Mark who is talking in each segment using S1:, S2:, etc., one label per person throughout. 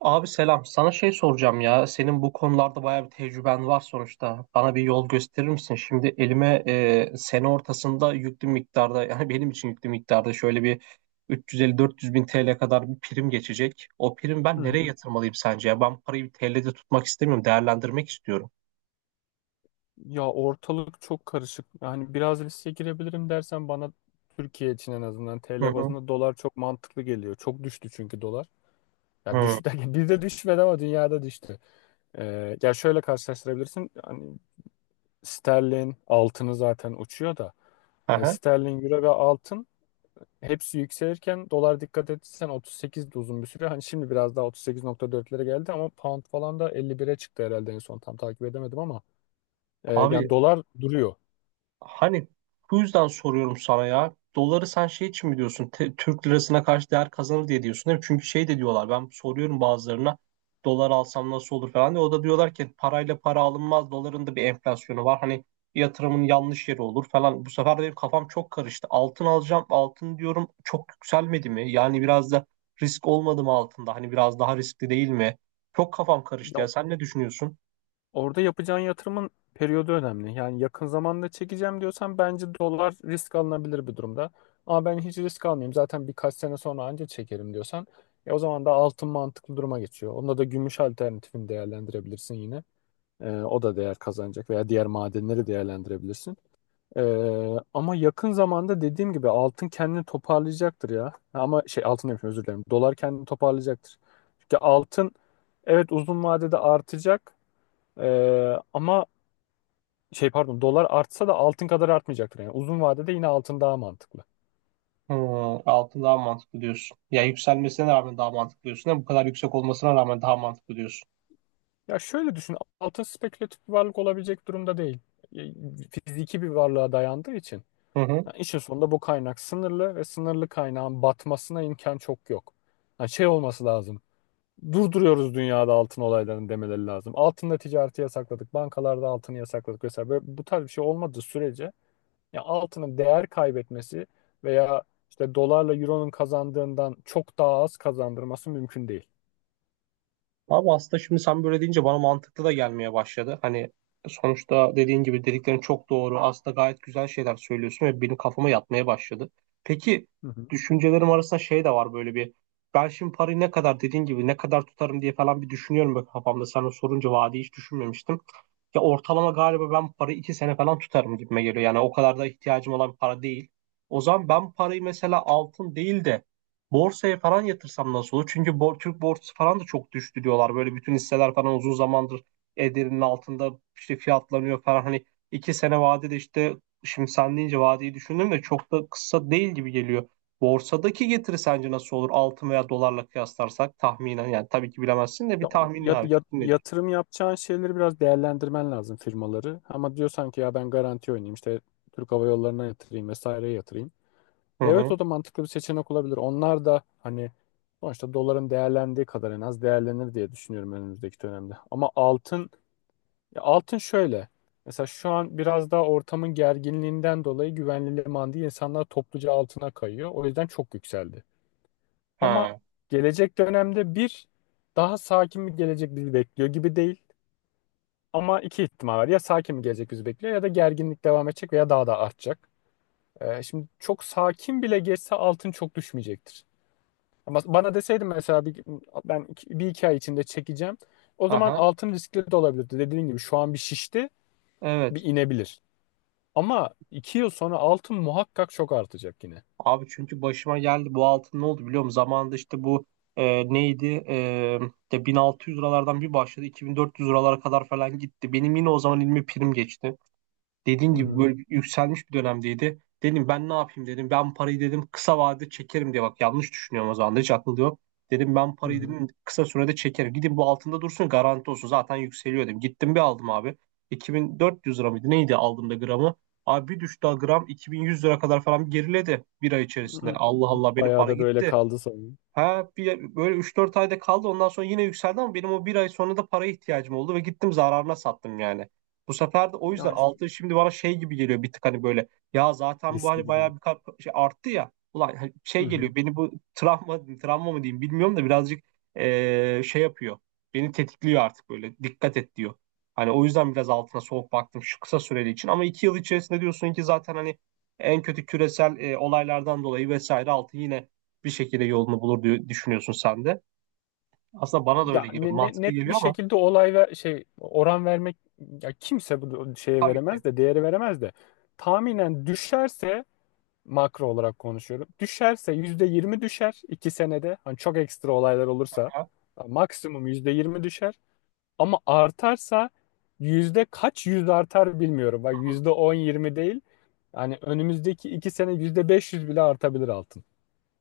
S1: Abi selam. Sana şey soracağım ya. Senin bu konularda bayağı bir tecrüben var sonuçta. Bana bir yol gösterir misin? Şimdi elime sene ortasında yüklü miktarda yani benim için yüklü miktarda şöyle bir 350-400 bin TL kadar bir prim geçecek. O prim
S2: Hı
S1: ben nereye
S2: hı.
S1: yatırmalıyım sence ya? Ben parayı bir TL'de tutmak istemiyorum. Değerlendirmek istiyorum.
S2: Ya ortalık çok karışık. Yani biraz riske girebilirim dersen bana Türkiye için en azından
S1: Hı
S2: TL
S1: hı.
S2: bazında dolar çok mantıklı geliyor. Çok düştü çünkü dolar. Ya
S1: Hı.
S2: düştü derken bizde düşmedi ama dünyada düştü. Ya şöyle karşılaştırabilirsin. Hani sterlin altını zaten uçuyor da.
S1: Aha.
S2: Sterlin, Euro ve altın hepsi yükselirken dolar dikkat etsen 38 de uzun bir süre. Hani şimdi biraz daha 38,4'lere geldi ama pound falan da 51'e çıktı herhalde en son tam takip edemedim ama yani
S1: Abi
S2: dolar duruyor.
S1: Hani Bu yüzden soruyorum sana ya. Doları sen şey için mi diyorsun? Türk lirasına karşı değer kazanır diye diyorsun değil mi? Çünkü şey de diyorlar. Ben soruyorum bazılarına. Dolar alsam nasıl olur falan diye. O da diyorlar ki parayla para alınmaz. Doların da bir enflasyonu var. Hani yatırımın yanlış yeri olur falan. Bu sefer de benim kafam çok karıştı. Altın alacağım. Altın diyorum, çok yükselmedi mi? Yani biraz da risk olmadı mı altında? Hani biraz daha riskli değil mi? Çok kafam karıştı ya. Sen ne düşünüyorsun?
S2: Orada yapacağın yatırımın periyodu önemli. Yani yakın zamanda çekeceğim diyorsan bence dolar risk alınabilir bir durumda. Ama ben hiç risk almayayım zaten birkaç sene sonra anca çekerim diyorsan o zaman da altın mantıklı duruma geçiyor. Onda da gümüş alternatifini değerlendirebilirsin yine. O da değer kazanacak veya diğer madenleri değerlendirebilirsin. E, Ama yakın zamanda dediğim gibi altın kendini toparlayacaktır ya. Ama şey altın demişim, özür dilerim. Dolar kendini toparlayacaktır. Çünkü altın evet uzun vadede artacak. Ama şey pardon dolar artsa da altın kadar artmayacaktır. Yani uzun vadede yine altın daha mantıklı.
S1: Hmm, altın daha mantıklı diyorsun. Ya yükselmesine rağmen daha mantıklı diyorsun. Değil, bu kadar yüksek olmasına rağmen daha mantıklı diyorsun.
S2: Ya şöyle düşün, altın spekülatif bir varlık olabilecek durumda değil. E, Fiziki bir varlığa dayandığı için.
S1: Hı hı.
S2: Yani işin sonunda bu kaynak sınırlı ve sınırlı kaynağın batmasına imkan çok yok. Yani şey olması lazım. Durduruyoruz dünyada altın olaylarını demeleri lazım. Altında ticareti yasakladık, bankalarda altını yasakladık vesaire. Böyle, bu tarz bir şey olmadığı sürece ya altının değer kaybetmesi veya işte dolarla euronun kazandığından çok daha az kazandırması mümkün değil.
S1: Abi aslında şimdi sen böyle deyince bana mantıklı da gelmeye başladı. Hani sonuçta dediğin gibi dediklerin çok doğru. Aslında gayet güzel şeyler söylüyorsun ve benim kafama yatmaya başladı. Peki
S2: Hı hı.
S1: düşüncelerim arasında şey de var böyle bir. Ben şimdi parayı, ne kadar dediğin gibi, ne kadar tutarım diye falan bir düşünüyorum böyle kafamda. Sana sorunca vaadi hiç düşünmemiştim. Ya ortalama galiba ben parayı 2 sene falan tutarım gibime geliyor. Yani o kadar da ihtiyacım olan para değil. O zaman ben parayı mesela altın değil de borsaya falan yatırsam nasıl olur? Çünkü Türk borsası falan da çok düştü diyorlar. Böyle bütün hisseler falan uzun zamandır ederinin altında işte fiyatlanıyor falan. Hani 2 sene vadede işte şimdi sen deyince vadeyi düşündüm de çok da kısa değil gibi geliyor. Borsadaki getiri sence nasıl olur? Altın veya dolarla kıyaslarsak tahminen, yani tabii ki bilemezsin de, bir tahminin abi, fikrin nedir?
S2: Yatırım yapacağın şeyleri biraz değerlendirmen lazım, firmaları. Ama diyorsan ki ya ben garanti oynayayım işte Türk Hava Yolları'na yatırayım, vesaireye yatırayım.
S1: Hı
S2: Evet,
S1: hı.
S2: o da mantıklı bir seçenek olabilir. Onlar da hani sonuçta doların değerlendiği kadar en az değerlenir diye düşünüyorum önümüzdeki dönemde. Ama altın, ya altın şöyle. Mesela şu an biraz daha ortamın gerginliğinden dolayı güvenli liman değil, insanlar topluca altına kayıyor. O yüzden çok yükseldi. Ama
S1: Ha.
S2: gelecek dönemde bir daha sakin bir gelecek bizi bekliyor gibi değil. Ama iki ihtimal var. Ya sakin bir gelecek bizi bekliyor ya da gerginlik devam edecek veya daha da artacak. Şimdi çok sakin bile geçse altın çok düşmeyecektir. Ama bana deseydin mesela bir, ben bir iki ay içinde çekeceğim. O zaman
S1: Aha.
S2: altın riskli de olabilirdi. Dediğin gibi şu an bir şişti,
S1: Evet.
S2: bir inebilir. Ama 2 yıl sonra altın muhakkak çok artacak yine.
S1: Abi çünkü başıma geldi bu altın, ne oldu biliyor musun? Zamanında işte bu neydi? İşte 1600 liralardan bir başladı, 2400 liralara kadar falan gitti. Benim yine o zaman elime prim geçti. Dediğin
S2: Hı
S1: gibi
S2: hı.
S1: böyle bir yükselmiş bir dönemdeydi. Dedim ben ne yapayım dedim. Ben parayı dedim kısa vadede çekerim diye, bak yanlış düşünüyorum, o zaman da hiç aklımda yok. Dedim ben
S2: Hı
S1: parayı
S2: hı.
S1: dedim kısa sürede çekerim. Gidin bu altında dursun, garanti olsun, zaten yükseliyor dedim. Gittim bir aldım abi. 2400 lira mıydı neydi aldığımda gramı. Abi bir düştü, gram 2100 lira kadar falan geriledi bir ay içerisinde.
S2: Hı.
S1: Allah Allah, benim
S2: Bayağı
S1: para
S2: da böyle
S1: gitti.
S2: kaldı sanırım.
S1: Ha bir, böyle üç dört ayda kaldı, ondan sonra yine yükseldi ama benim o bir ay sonra da paraya ihtiyacım oldu ve gittim zararına sattım yani. Bu sefer de o yüzden
S2: Yani.
S1: altın şimdi bana şey gibi geliyor bir tık hani böyle, ya zaten bu
S2: Riskli
S1: hani
S2: gibi.
S1: bayağı bir şey arttı ya ulan, hani
S2: Hı
S1: şey
S2: hı.
S1: geliyor, beni bu travma, travma mı diyeyim bilmiyorum da, birazcık şey yapıyor, beni tetikliyor artık, böyle dikkat et diyor. Hani o yüzden biraz altına soğuk baktım şu kısa süreli için ama 2 yıl içerisinde diyorsun ki zaten hani en kötü küresel olaylardan dolayı vesaire altın yine bir şekilde yolunu bulur diye düşünüyorsun sen de. Aslında bana da
S2: Ya
S1: öyle geliyor. Mantıklı
S2: net bir
S1: geliyor ama
S2: şekilde olay ve şey, oran vermek, ya kimse bu şeye
S1: tabii ki.
S2: veremez de, değeri veremez de, tahminen düşerse, makro olarak konuşuyorum. Düşerse %20 düşer 2 senede. Hani çok ekstra olaylar olursa ya maksimum %20 düşer. Ama artarsa yüzde kaç yüz artar bilmiyorum. Bak, yüzde on yirmi değil. Yani önümüzdeki 2 sene %500 bile artabilir altın.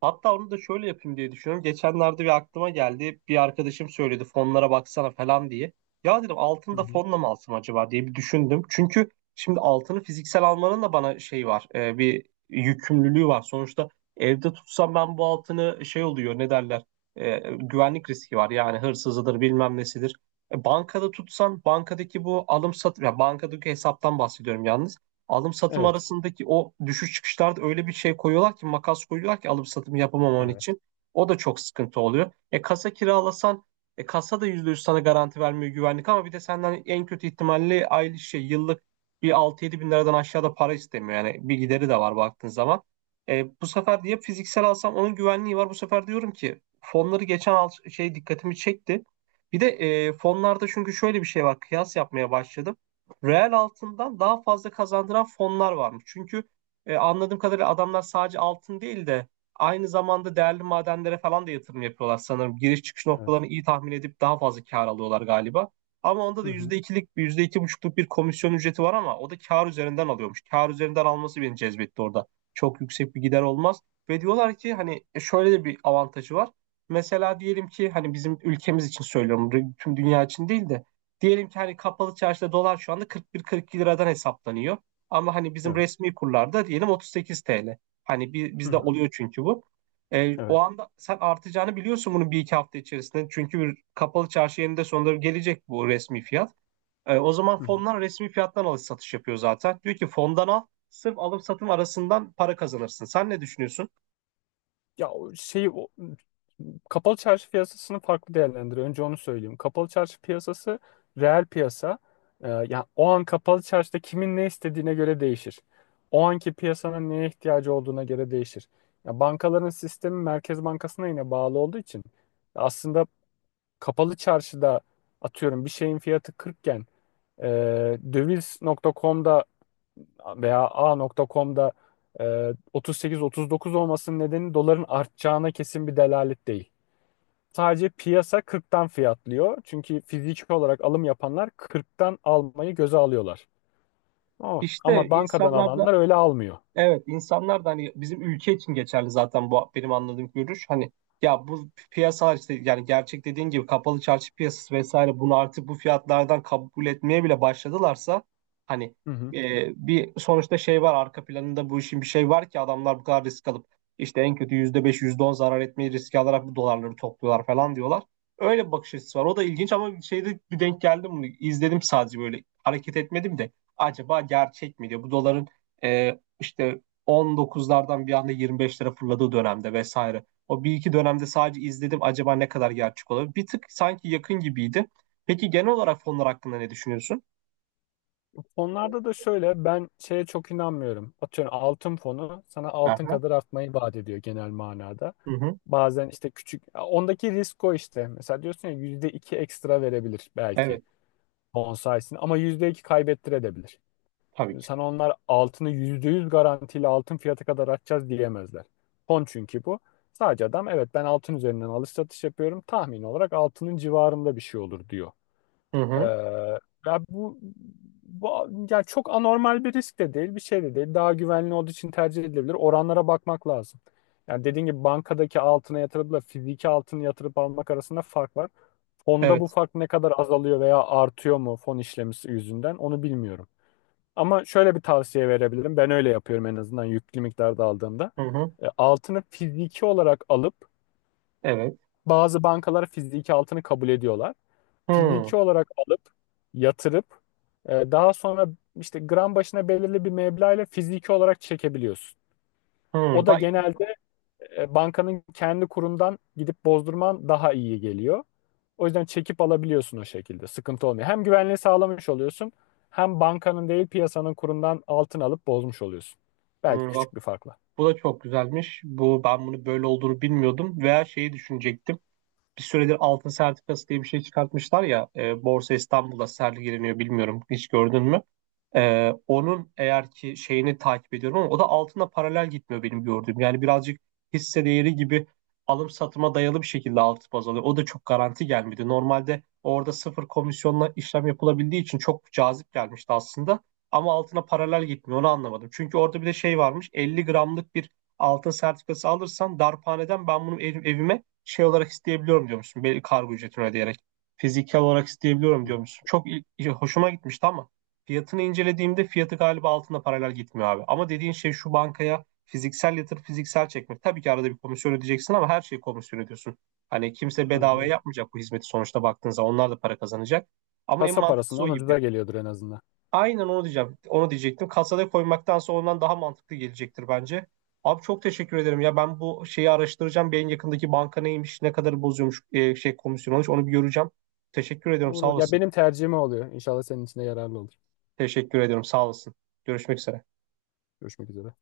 S1: Hatta onu da şöyle yapayım diye düşünüyorum. Geçenlerde bir aklıma geldi. Bir arkadaşım söyledi, fonlara baksana falan diye. Ya dedim altını
S2: Hı
S1: da
S2: hı.
S1: fonla mı alsam acaba diye bir düşündüm. Çünkü şimdi altını fiziksel almanın da bana şey var. Bir yükümlülüğü var. Sonuçta evde tutsam ben bu altını şey oluyor, ne derler. Güvenlik riski var. Yani hırsızıdır bilmem nesidir. Bankada tutsan bankadaki bu alım satım. Ya bankadaki hesaptan bahsediyorum yalnız, alım satım
S2: Evet.
S1: arasındaki o düşüş çıkışlarda öyle bir şey koyuyorlar ki, makas koyuyorlar ki alım satım yapamaman
S2: Evet.
S1: için. O da çok sıkıntı oluyor. E kasa kiralasan, kasa da %100 sana garanti vermiyor güvenlik, ama bir de senden en kötü ihtimalle aylık şey yıllık bir 6 yedi bin liradan aşağıda para istemiyor. Yani bir gideri de var baktığın zaman. Bu sefer diye fiziksel alsam onun güvenliği var. Bu sefer diyorum ki fonları geçen al şey dikkatimi çekti. Bir de fonlarda çünkü şöyle bir şey var. Kıyas yapmaya başladım, reel altından daha fazla kazandıran fonlar varmış. Çünkü anladığım kadarıyla adamlar sadece altın değil de aynı zamanda değerli madenlere falan da yatırım yapıyorlar sanırım. Giriş çıkış noktalarını
S2: Evet.
S1: iyi tahmin edip daha fazla kar alıyorlar galiba. Ama onda da
S2: Hı hı.
S1: yüzde ikilik, yüzde iki buçukluk bir komisyon ücreti var ama o da kar üzerinden alıyormuş. Kar üzerinden alması beni cezbetti orada. Çok yüksek bir gider olmaz. Ve diyorlar ki hani şöyle de bir avantajı var. Mesela diyelim ki hani bizim ülkemiz için söylüyorum, tüm dünya için değil de, diyelim ki hani kapalı çarşıda dolar şu anda 41-42 liradan hesaplanıyor. Ama hani bizim
S2: Evet.
S1: resmi kurlarda diyelim 38 TL. Hani
S2: Hı
S1: bizde
S2: hı.
S1: oluyor çünkü bu. O
S2: Evet.
S1: anda sen artacağını biliyorsun bunun bir iki hafta içerisinde. Çünkü bir kapalı çarşı yerinde sonunda gelecek bu resmi fiyat. O zaman
S2: Hı hı.
S1: fonlar resmi fiyattan alış satış yapıyor zaten. Diyor ki, fondan al, sırf alım satım arasından para kazanırsın. Sen ne düşünüyorsun?
S2: Ya o şey o, kapalı çarşı piyasasını farklı değerlendiriyor. Önce onu söyleyeyim. Kapalı çarşı piyasası reel piyasa. Yani o an kapalı çarşıda kimin ne istediğine göre değişir. O anki piyasanın neye ihtiyacı olduğuna göre değişir. Ya bankaların sistemi Merkez Bankası'na yine bağlı olduğu için, aslında kapalı çarşıda atıyorum bir şeyin fiyatı 40 iken e, döviz.com'da veya A.com'da e, 38-39 olmasının nedeni doların artacağına kesin bir delalet değil. Sadece piyasa 40'tan fiyatlıyor. Çünkü fiziki olarak alım yapanlar 40'tan almayı göze alıyorlar. Ama,
S1: İşte
S2: ama bankadan
S1: insanlarda
S2: alanlar öyle almıyor.
S1: Evet, insanlar da hani bizim ülke için geçerli zaten bu benim anladığım görüş. Hani ya bu piyasalar işte yani gerçek, dediğin gibi, kapalı çarşı piyasası vesaire bunu artık bu fiyatlardan kabul etmeye bile başladılarsa hani
S2: Hı hı.
S1: bir sonuçta şey var arka planında bu işin, bir şey var ki adamlar bu kadar risk alıp işte en kötü %5 yüzde on zarar etmeyi riske alarak bu dolarları topluyorlar falan diyorlar. Öyle bir bakış açısı var. O da ilginç ama şeyde bir denk geldim mi? İzledim sadece, böyle hareket etmedim de acaba gerçek mi diye, bu doların e, işte 19'lardan bir anda 25 lira fırladığı dönemde vesaire. O bir iki dönemde sadece izledim, acaba ne kadar gerçek olabilir? Bir tık sanki yakın gibiydi. Peki genel olarak fonlar hakkında ne düşünüyorsun?
S2: Fonlarda da şöyle, ben şeye çok inanmıyorum. Atıyorum altın fonu sana altın
S1: Aha.
S2: kadar artmayı vaat ediyor genel manada.
S1: Hı hı.
S2: Bazen işte küçük ondaki risk o işte. Mesela diyorsun ya, %2 ekstra verebilir belki.
S1: Evet.
S2: Bonsais'in ama %2 kaybettirebilir.
S1: Tabii ki.
S2: Sana onlar altını %100 garantiyle altın fiyatı kadar atacağız diyemezler. Fon çünkü bu. Sadece adam evet ben altın üzerinden alış satış yapıyorum, tahmin olarak altının civarında bir şey olur diyor.
S1: Hı
S2: Ee,
S1: hı.
S2: ya bu yani çok anormal bir risk de değil, bir şey de değil. Daha güvenli olduğu için tercih edilebilir. Oranlara bakmak lazım. Yani dediğin gibi bankadaki altına yatırıpla fiziki altını yatırıp almak arasında fark var. Fonda bu
S1: Evet.
S2: fark ne kadar azalıyor veya artıyor mu fon işlemisi yüzünden onu bilmiyorum. Ama şöyle bir tavsiye verebilirim. Ben öyle yapıyorum en azından yüklü miktarda aldığımda.
S1: Hı hı.
S2: Altını fiziki olarak alıp,
S1: Evet.
S2: bazı bankalar fiziki altını kabul ediyorlar.
S1: Hı.
S2: Fiziki olarak alıp yatırıp daha sonra işte gram başına belirli bir meblağ ile fiziki olarak çekebiliyorsun.
S1: Hı.
S2: O da
S1: Bak,
S2: genelde bankanın kendi kurundan gidip bozdurman daha iyi geliyor. O yüzden çekip alabiliyorsun o şekilde. Sıkıntı olmuyor. Hem güvenliği sağlamış oluyorsun, hem bankanın değil piyasanın kurundan altın alıp bozmuş oluyorsun. Belki
S1: hı. Bak,
S2: küçük bir farkla.
S1: bu da çok güzelmiş. Bu, ben bunu böyle olduğunu bilmiyordum veya şeyi düşünecektim. Bir süredir altın sertifikası diye bir şey çıkartmışlar ya. Borsa İstanbul'da sergileniyor, bilmiyorum. Hiç gördün mü? Onun eğer ki şeyini takip ediyorum ama o da altına paralel gitmiyor benim gördüğüm. Yani birazcık hisse değeri gibi alım satıma dayalı bir şekilde altı baz alıyor. O da çok garanti gelmedi. Normalde orada sıfır komisyonla işlem yapılabildiği için çok cazip gelmişti aslında. Ama altına paralel gitmiyor, onu anlamadım. Çünkü orada bir de şey varmış, 50 gramlık bir altın sertifikası alırsan darphaneden ben bunu evime şey olarak isteyebiliyorum diyormuşsun, belli kargo ücretini ödeyerek. Fiziksel olarak isteyebiliyorum diyormuşsun. Çok hoşuma gitmişti ama. Fiyatını incelediğimde fiyatı galiba altında paralel gitmiyor abi. Ama dediğin şey şu, bankaya fiziksel yatırıp fiziksel çekmek. Tabii ki arada bir komisyon ödeyeceksin ama her şeyi komisyon ödüyorsun. Hani kimse
S2: Aynen
S1: bedavaya
S2: öyle.
S1: yapmayacak bu hizmeti sonuçta baktığınızda. Onlar da para kazanacak. Ama en
S2: Kasa
S1: mantıklısı o
S2: parasından
S1: gibi.
S2: ucuza geliyordur en azından.
S1: Aynen onu diyeceğim. Onu diyecektim. Kasada koymaktansa ondan daha mantıklı gelecektir bence. Abi çok teşekkür ederim. Ya ben bu şeyi araştıracağım. Bir yakındaki banka neymiş, ne kadar bozuyormuş, şey komisyon olmuş, onu bir göreceğim. Teşekkür ediyorum. Sağ
S2: Olur. Ya
S1: olasın.
S2: benim tercihim o oluyor. İnşallah senin için de yararlı olur.
S1: Teşekkür ediyorum. Sağ olasın. Görüşmek üzere.
S2: Görüşmek üzere.